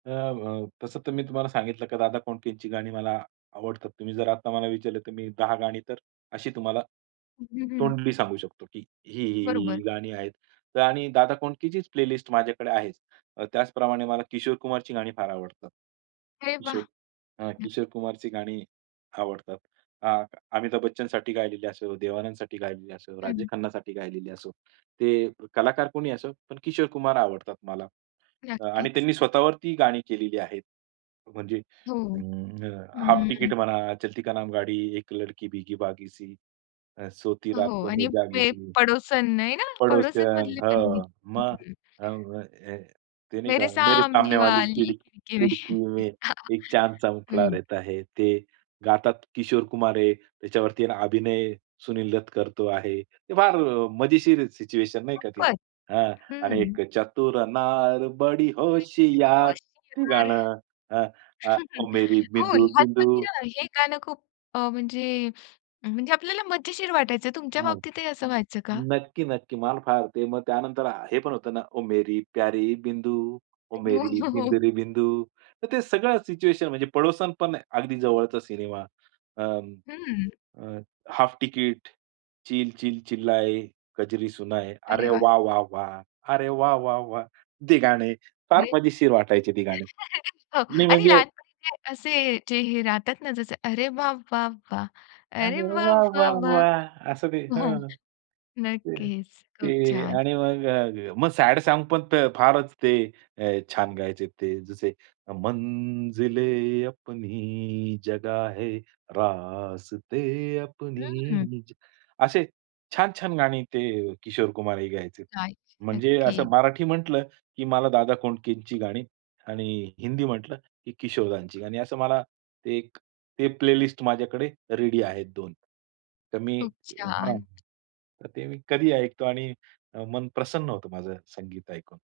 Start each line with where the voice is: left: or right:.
right: अ, व तसं तर मी तुम्हाला सांगितलं की दादा कोंडकेची गाणी मला आवडतात. तुम्ही जर आता मला विचारलं तर मी 10 गाणी तर अशी तुम्हाला
left: हं, हं.
right: तोंडी सांगू शकतो की ही, ही, ही, ही
left: बरोबर.
right: गाणी आहेत. तर आणि दादा कोंडकेचीच प्लेलिस्ट माझ्याकडे आहेच. त्याचप्रमाणे मला किशोर कुमारची गाणी फार आवडतात.
left: अरे वाह!
right: किशोर अ,
left: हं.
right: किशोर कुमारची गाणी आवडतात. अ, अमिताभ बच्चनसाठी गायलेली असो, देवानंदसाठी गायलेली असो, राजेश
left: हं.
right: खन्नासाठी गायलेली असो, ते कलाकार कोणीही असो पण किशोर कुमार आवडतात मला. आणि
left: नक्कीच.
right: त्यांनी स्वतःवरती गाणी केलेली आहेत. म्हणजे
left: हो.
right: अं, हाल्फ तिकिट
left: हं.
right: म्हणा, चलती का नाम गाडी, एक लडकी भिगी भागीसी सी, अ, सोती
left: हो.
right: रातो मे
left: आणि पे
right: जागीसी.
left: पडोसन नाही ना
right: पडोसन.
left: पडोसनमधले
right: हो, मग
left: [unintelligible]
right: अं, ते नाही
left: मेरे
right: का मेरे सामने वाली
left: सामनेवाली
right: खिडक
left: खिडकी में.
right: खिडकी में एक चांदसा मुखडा
left: हं.
right: रहाता है. ते गातात किशोर कुमार आहे. त्याच्यावरती अभिनय सुनील दत्त करतो आहे. ते फार अ, मजेशीर सिच्युएशन नाही का ती.
left: [unintelligible]
right: हां, आणि
left: हं.
right: एक चतुर नार बडी
left: काहीतरी
right: होशियार.
left: गोष्ट
right: ते
left: येणार.
right: गाणं अ, मेरी
left: हो.
right: बिंदू
left: लहानपणी
right: बिंदू.
left: ना हे गाणं खूप अ, म्हणजे म्हणजे आपल्याला मजेशीर वाटायचं. तुमच्या
right: हं,
left: बाबतीतही असं व्हायचं का?
right: नक्की, नक्की. मला फार ते मग त्यानंतर हे पण होतं ना ओ मेरी प्यारी बिंदू, ओ
left: हो,
right: मेरी
left: हो, हो.
right: बिंदू रे बिंदू. तर ते सगळं सिच्युएशन म्हणजे पडोसन पण अगदी जवळचा सिनेमा अ,
left: हं.
right: अ, हाफ तिकीट, चिल चिल चिल्लाए कजरी सुनाए, अरे
left: अरे वाह!
right: वाह वाह वाह! अरे वाह वाह वाह! ते गाणे फार
left: म्हणजे
right: मजेशीर वाटायचे ते गाणी
left: हो.
right: नाही.
left: आणि
right: म्हणजे
left: लहानपणी काय असे जे हे राहतात ना, जसं अरे वाह, वाह, वाह! अरे
right: अरे
left: वाह,
right: वाह
left: वाह,
right: वाह
left: वाह!
right: वाह! असं ते.
left: हो.
right: हं,
left: नक्कीच. खूप
right: ते
left: छान.
right: आणि मग अ, मग सॅड सॉन्ग पण फारच ते छान गायचे ते. जसे मंजिले अपनी जगह है, रास्ते
left: हं.
right: अपनी जगह असे छान-छान गाणी ते किशोर कुमार ही गायचे.
left: काय?
right: म्हणजे असं
left: नक्कीच.
right: मराठी म्हटलं की मला दादा कोंडकेची गाणी आणि हिंदी म्हटलं की किशोरदांची गाणी. असं मला ते ते प्लेलिस्ट माझ्याकडे रेडी आहेत 2 तर मी
left: खूप
right: हां,
left: छान.
right: तर ते मी कधीही ऐकतो आणि मन प्रसन्न होतं माझं संगीत ऐकून.